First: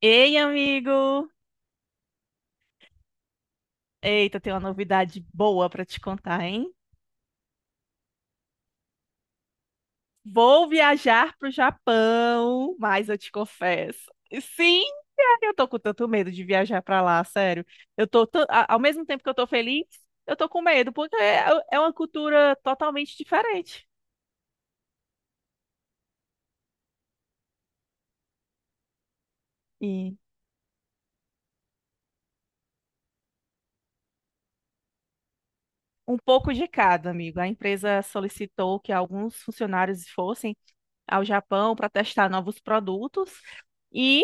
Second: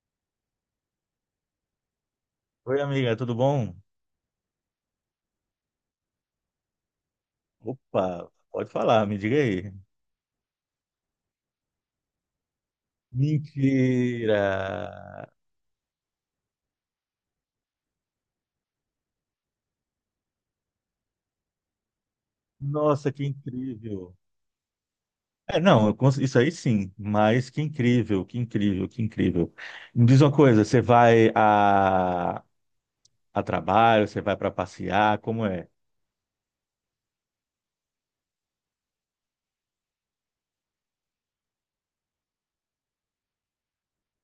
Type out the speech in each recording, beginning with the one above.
Ei, amigo! Oi, amiga, tudo bom? Eita, tem uma novidade boa para te contar, hein? Opa, pode falar, me diga aí. Vou viajar pro Japão, mas eu te confesso. Mentira! Sim, cara, eu tô com tanto medo de viajar para lá, sério. Eu tô, tan- a- Ao mesmo tempo que eu tô feliz, eu tô com medo, porque é uma cultura Nossa, totalmente que diferente. incrível! Não, isso aí sim, mas que incrível, que incrível, que incrível. Me E diz uma coisa, você vai a trabalho, você vai para passear, como é? um pouco de cada, amigo. A empresa solicitou que alguns funcionários fossem ao Japão para testar novos produtos e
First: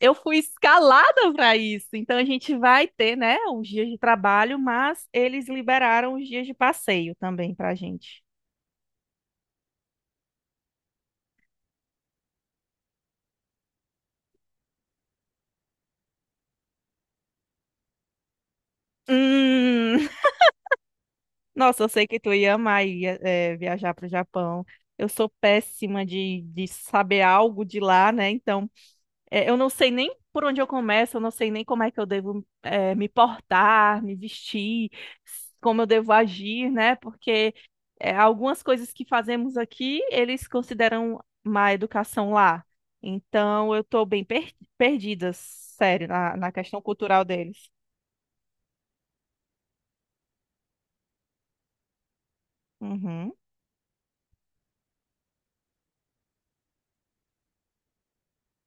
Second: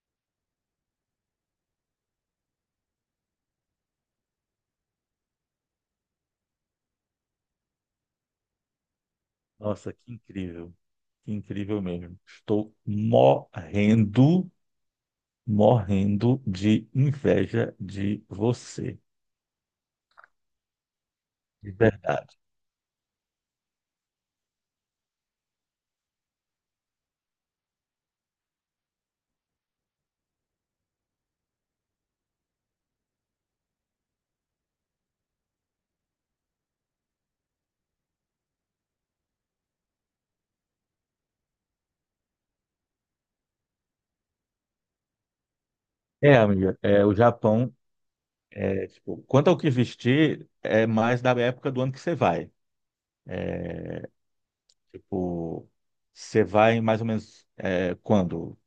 eu fui escalada para isso. Então a gente vai ter, né, os dias de trabalho, mas eles liberaram os dias de passeio também para a gente. Nossa, que incrível mesmo. Estou morrendo, morrendo de inveja de você, Hum, de nossa, eu sei que tu verdade. ia amar ir, viajar para o Japão. Eu sou péssima de saber algo de lá, né? Então é, eu não sei nem por onde eu começo, eu não sei nem como é que eu devo, me portar, me vestir, como eu devo agir, né? Porque algumas coisas que fazemos aqui, eles consideram má educação lá. Então, eu estou bem perdida, sério, na Amiga, questão o cultural deles. Japão. Tipo, quanto ao que vestir, é mais da época do ano que você vai. Uhum. Tipo, você vai mais ou menos quando?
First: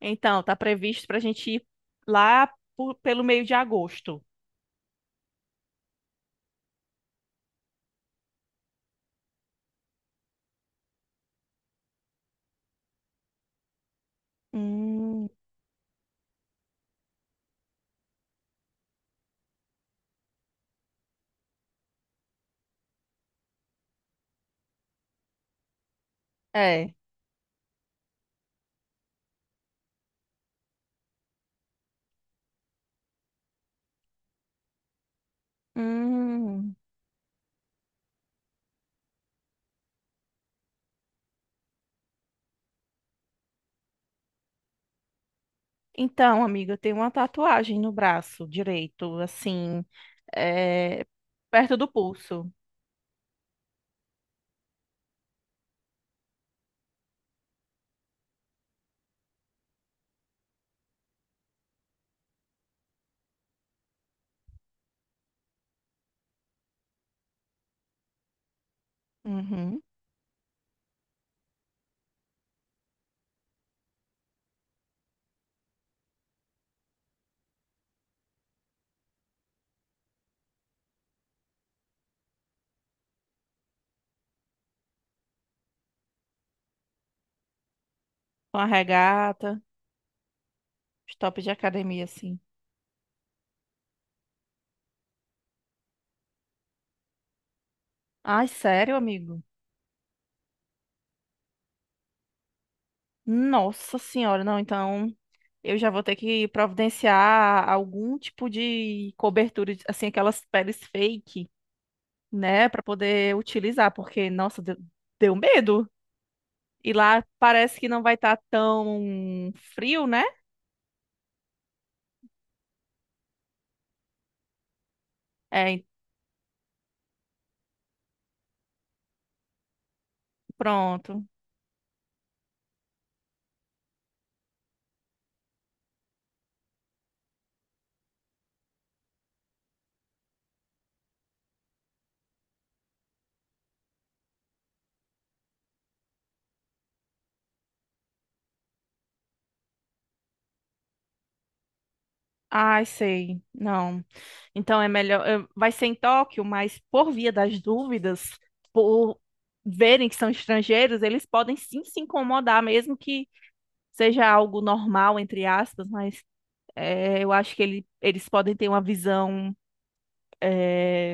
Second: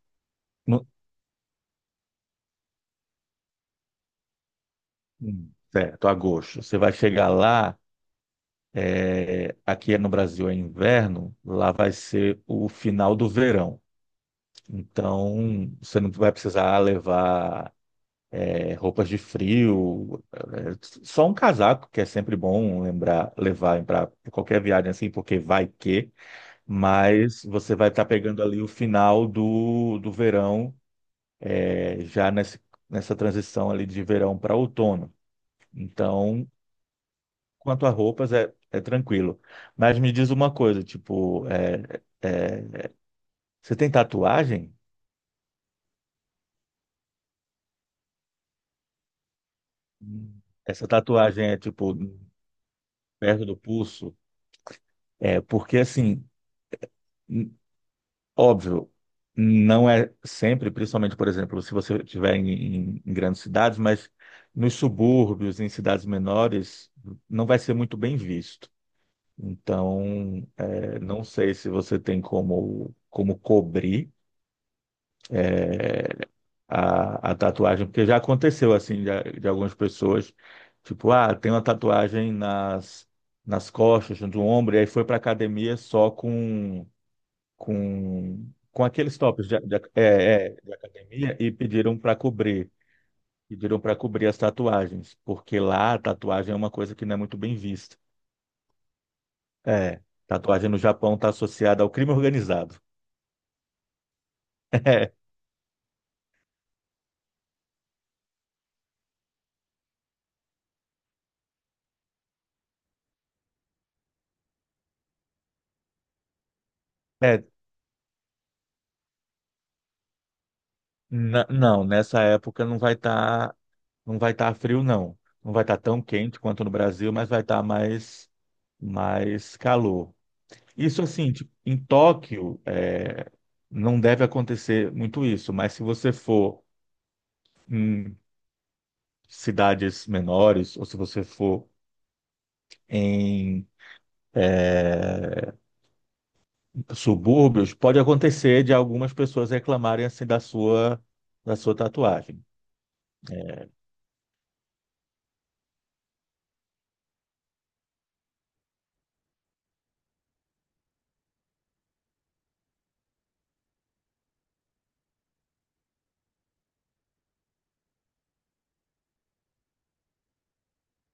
Então, tá No, previsto para a gente ir lá pelo meio de agosto. Certo, agosto. Você vai chegar lá, aqui no Brasil é inverno, lá vai ser o final do verão. Hum, Então, você não vai precisar levar roupas de frio, só um casaco, que é sempre bom lembrar, levar para qualquer viagem assim, porque vai que. é. Mas você vai estar pegando ali o final do verão, é, já nesse, nessa transição ali de verão para outono. Então, Hum. quanto a roupas, é tranquilo. Mas me diz uma coisa, tipo, você tem tatuagem? Então, amiga, eu tenho uma tatuagem no braço direito, assim, Essa é, tatuagem é, perto do tipo, pulso. perto do pulso? É, porque assim. Óbvio, não é sempre, principalmente, por exemplo, se você estiver em, grandes cidades, mas nos subúrbios, em cidades menores, não vai ser muito bem visto. Uhum. Então, não sei se você tem como, como cobrir a tatuagem, porque já aconteceu assim de algumas pessoas, tipo, ah, tem uma tatuagem nas costas, do ombro, e aí foi para academia só Uma com aqueles tops de, regata, de- é, é, de os academia top de e academia, assim. Pediram para cobrir as tatuagens, porque lá a tatuagem é uma coisa que não é muito bem vista. Ai, sério, amigo? É, tatuagem no Japão está associada ao crime organizado. Nossa senhora, não, então eu já vou ter que providenciar algum tipo de cobertura, de- assim, aquelas peles fake, né, pra poder utilizar, porque, nossa, deu medo. E lá É, parece que não vai estar tão frio, né? Não, nessa época não vai estar, não vai estar frio, não. Não vai estar É, tão quente quanto no Brasil, mas vai estar mais calor. Isso pronto. assim, tipo, em Tóquio, não deve acontecer muito isso, mas se você for cidades menores, ou se você for em é, subúrbios, pode acontecer de algumas pessoas reclamarem assim da sua tatuagem. Ai, sei. Não. Então é melhor. Vai ser em Tóquio, mas por via das dúvidas, por verem que são estrangeiros, eles podem sim se incomodar, mesmo que seja algo normal, entre aspas, mas é, eu acho que eles podem ter uma visão é,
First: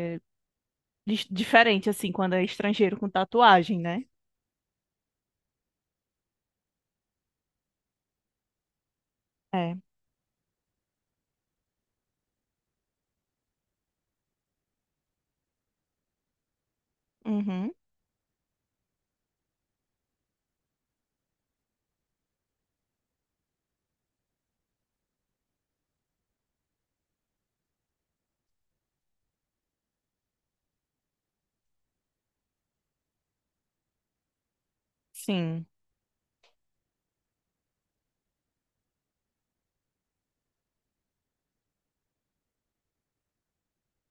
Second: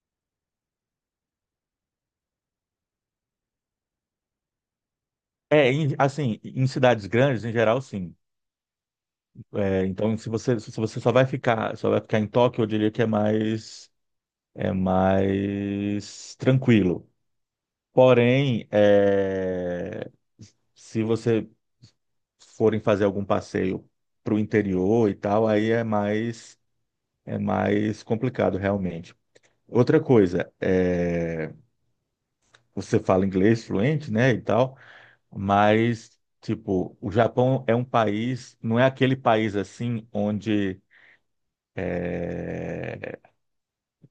diferente, assim, quando é estrangeiro com tatuagem, né? Assim, em cidades grandes, em geral, sim. É. É, então, se você só vai ficar em Tóquio, eu diria que é mais tranquilo. Uhum. Porém, se você forem fazer algum passeio para o interior e tal, aí é mais complicado realmente. Outra coisa, você fala inglês fluente, né, e tal, Sim. mas, tipo, o Japão é um país, não é aquele país assim onde é,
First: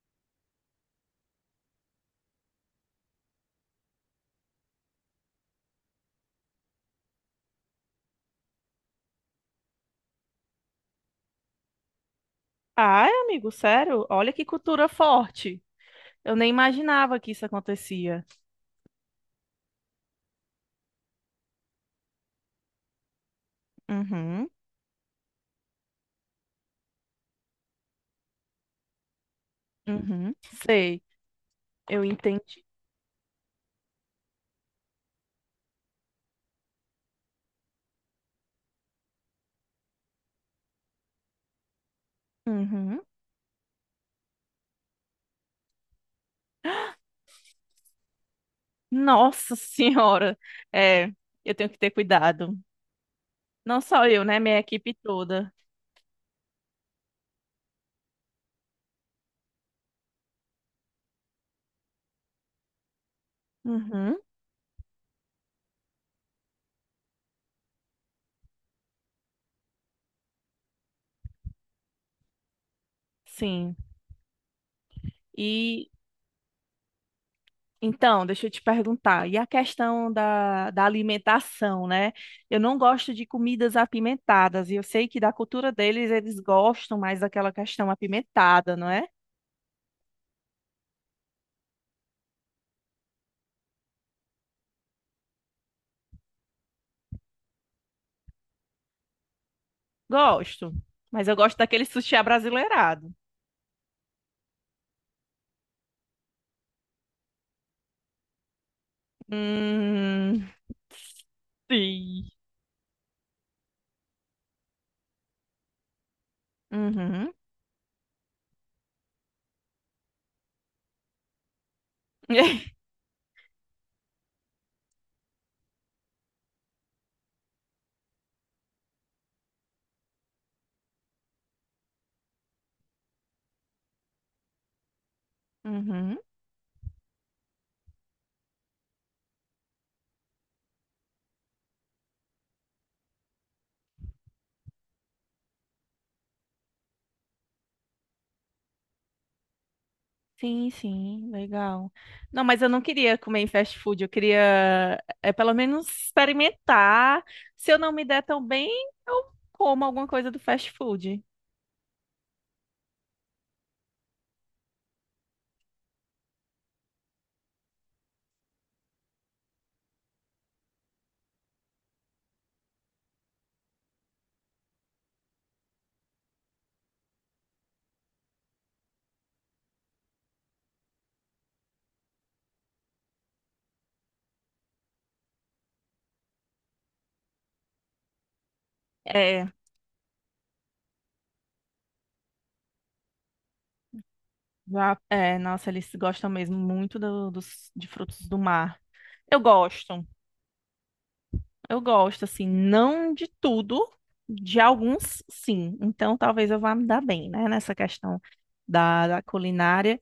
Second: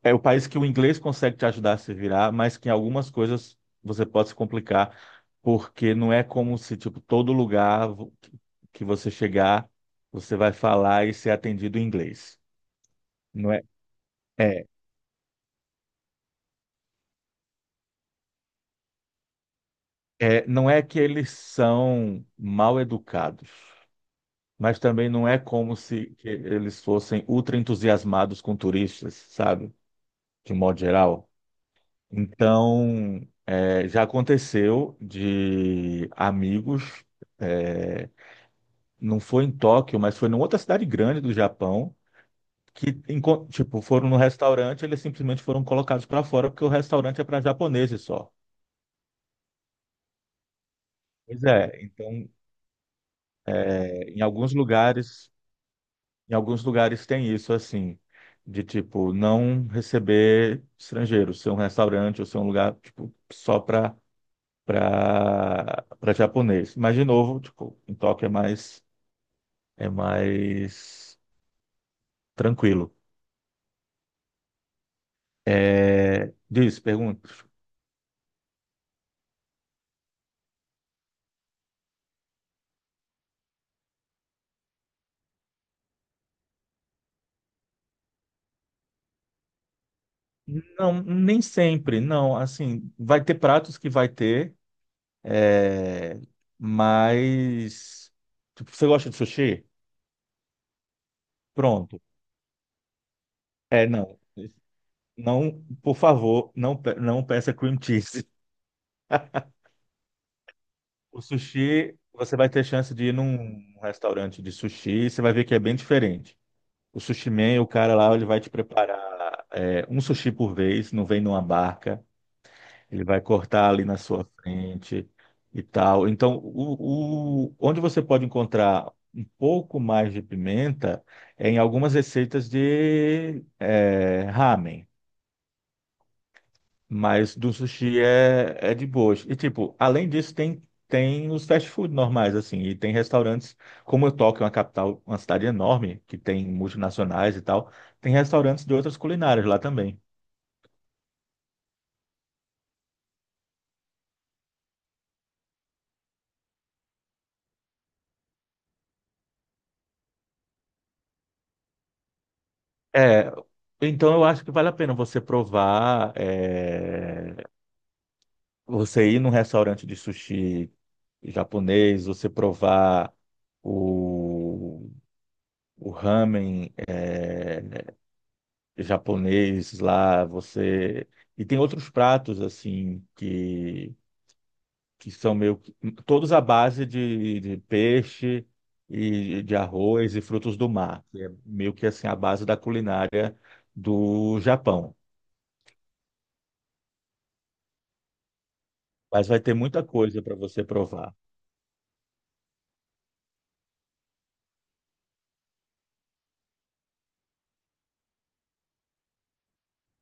é o país que o inglês consegue te ajudar a se virar, mas que em algumas coisas você pode se complicar, porque não é como se, tipo, que você chegar, você vai falar e ser atendido em inglês. Ai, amigo, Não é, sério? Olha que é, cultura forte. Eu nem imaginava que isso acontecia. Não é que eles são mal educados, Uhum. mas também não é como se que eles fossem ultra entusiasmados com turistas, sabe? Uhum. De modo Sei. geral. Eu entendi. Então, já aconteceu de amigos, é, não foi em Tóquio, mas foi em outra cidade grande do Japão, Uhum. que tipo, foram no restaurante, eles simplesmente foram colocados para fora porque o resturante é para japoneses só. Nossa senhora, é, Pois eu é, tenho que ter então cuidado. Não é, só em eu, né? alguns Minha equipe lugares toda. em alguns lugares tem isso, assim, de tipo, não receber estrangeiros, ser um restaurante ou ser um lugar, tipo, só para Uhum. para japonês. Mas, de novo, tipo, em Tóquio é mais tranquilo. Sim. E É, diz, pergunta. então, deixa eu te perguntar. E a questão da alimentação, né? Eu não gosto de comidas apimentadas. E eu sei que da cultura deles, eles gostam mais daquela questão apimentada, não é? Não, nem sempre, não. Assim, vai ter pratos que vai ter, é, mas. Tipo, você gosta de sushi? Gosto. Mas eu gosto daquele Pronto. sushi abrasileirado. É, não. Não, por favor, não, não peça cream cheese. Hum, O sushi, sim. você vai ter chance de ir num restaurante de sushi, e você vai ver que é bem diferente. O sushi Uhum. man, o cara lá, ele vai te preparar um sushi por vez, não vem numa barca, ele vai cortar ali na sua frente e tal. Então, onde você pode encontrar um pouco mais de pimenta é em algumas receitas de ramen. Uhum. Mas do sushi é de boas. E, tipo, além disso, tem, tem os fast food normais, assim. E tem restaurantes, como Tóquio é uma capital, uma cidade enorme, que tem multinacionais e tal, tem restaurantes de outras culinárias lá também. Sim, sim, legal. Não, mas eu não queria comer em fast food, eu queria é, pelo menos experimentar. Se eu não me der tão bem, eu como alguma coisa do fast food. É, então eu acho que vale a pena você provar, você ir num restaurante de sushi japonês, você provar o, o ramen, japonês lá, você. E tem outros pratos, assim, que são meio. Todos à base de peixe e É, de arroz e frutos do mar, que é meio que assim a base da culinária do Japão. já, é, nossa, eles gostam mesmo muito dos, de frutos do mar. Mas Eu vai ter muita gosto, coisa para você provar. eu gosto, assim, não de tudo, de alguns sim. Então talvez eu vá me dar bem, né, nessa questão da culinária.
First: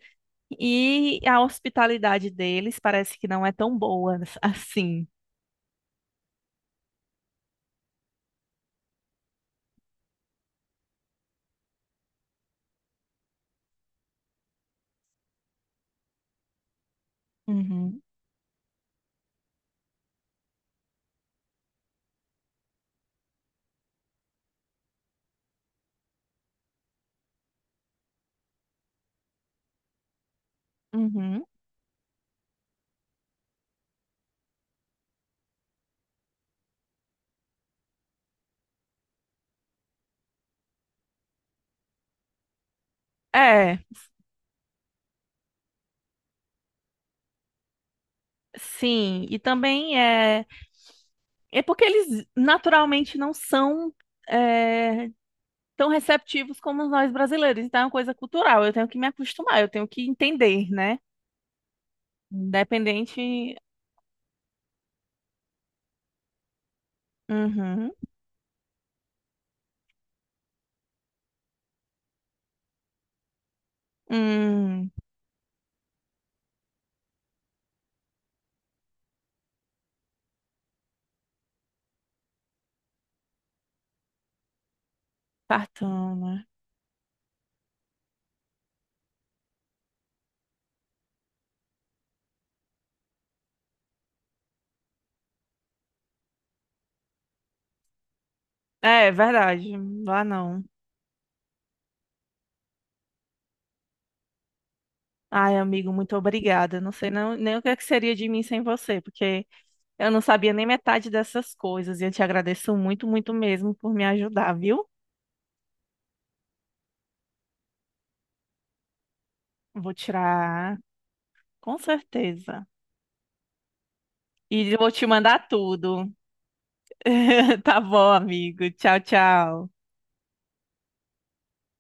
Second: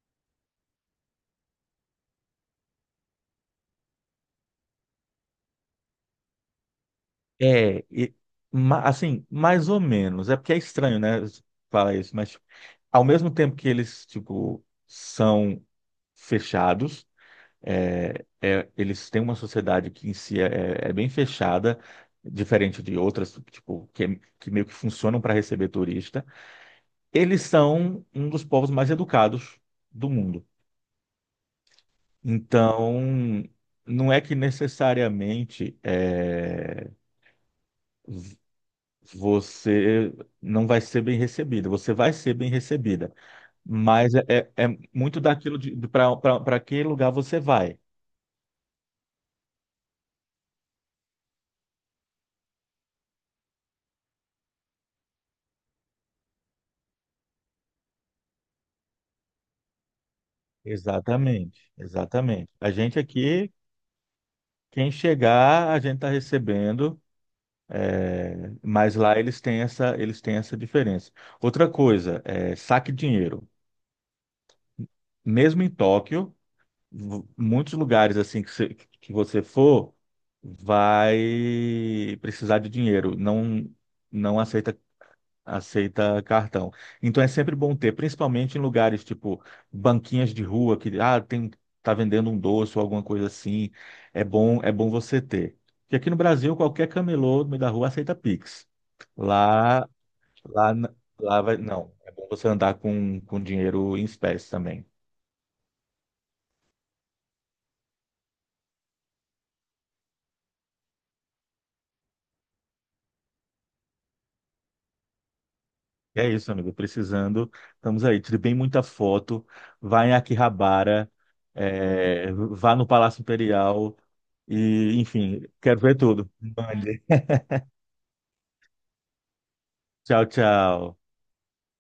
E a hospitalidade deles parece que não é tão boa assim. É, e, assim, mais ou menos. É porque é estranho, né? Falar isso, mas ao mesmo tempo que eles, tipo, são fechados. Uhum. Eles têm uma sociedade que em si é bem fechada, diferente de outras, tipo, que meio que funcionam para receber turista. Eles são um dos povos mais educados do mundo. Uhum. Então, não é que necessariamente v- você não vai ser bem recebido, você vai ser bem recebida, É, mas é muito daquilo de, para que lugar você vai. sim, e também é, é porque eles naturalmente não são é, tão receptivos como nós brasileiros, então é uma coisa cultural, eu tenho que me acostumar, eu tenho que entender, né? Exatamente, Uhum. exatamente. A gente aqui Independente. quem chegar, a gente está recebendo, Uhum. mas lá eles têm essa diferença. Outra coisa, saque dinheiro. Hum, Mesmo em Tóquio, muitos lugares assim que você for, vai precisar de dinheiro. Não, não aceita. Aceita Tartana. cartão. Então é sempre bom ter, principalmente em lugares tipo banquinhas de rua que ah, tem tá vendendo um doce ou alguma coisa assim. É bom você ter. Porque aqui no Brasil qualquer camelô no meio da rua aceita Pix. É, é verdade, Lá, lá não. lá, lá vai, não. É bom você andar com dinheiro em espécie também. Ai, amigo, muito obrigada. Não sei não, nem o que é que seria de mim sem você, porque eu não sabia nem metade dessas coisas e eu te agradeço muito, muito mesmo por me ajudar, viu? E é isso, amigo. Precisando, estamos aí. Tire bem muita foto. Vou Vá em tirar, Akihabara, com certeza. vá no Palácio Imperial E vou e, te mandar enfim, quero ver tudo. tudo. Mande. Tá bom, amigo. Tchau, tchau. Tchau, tchau.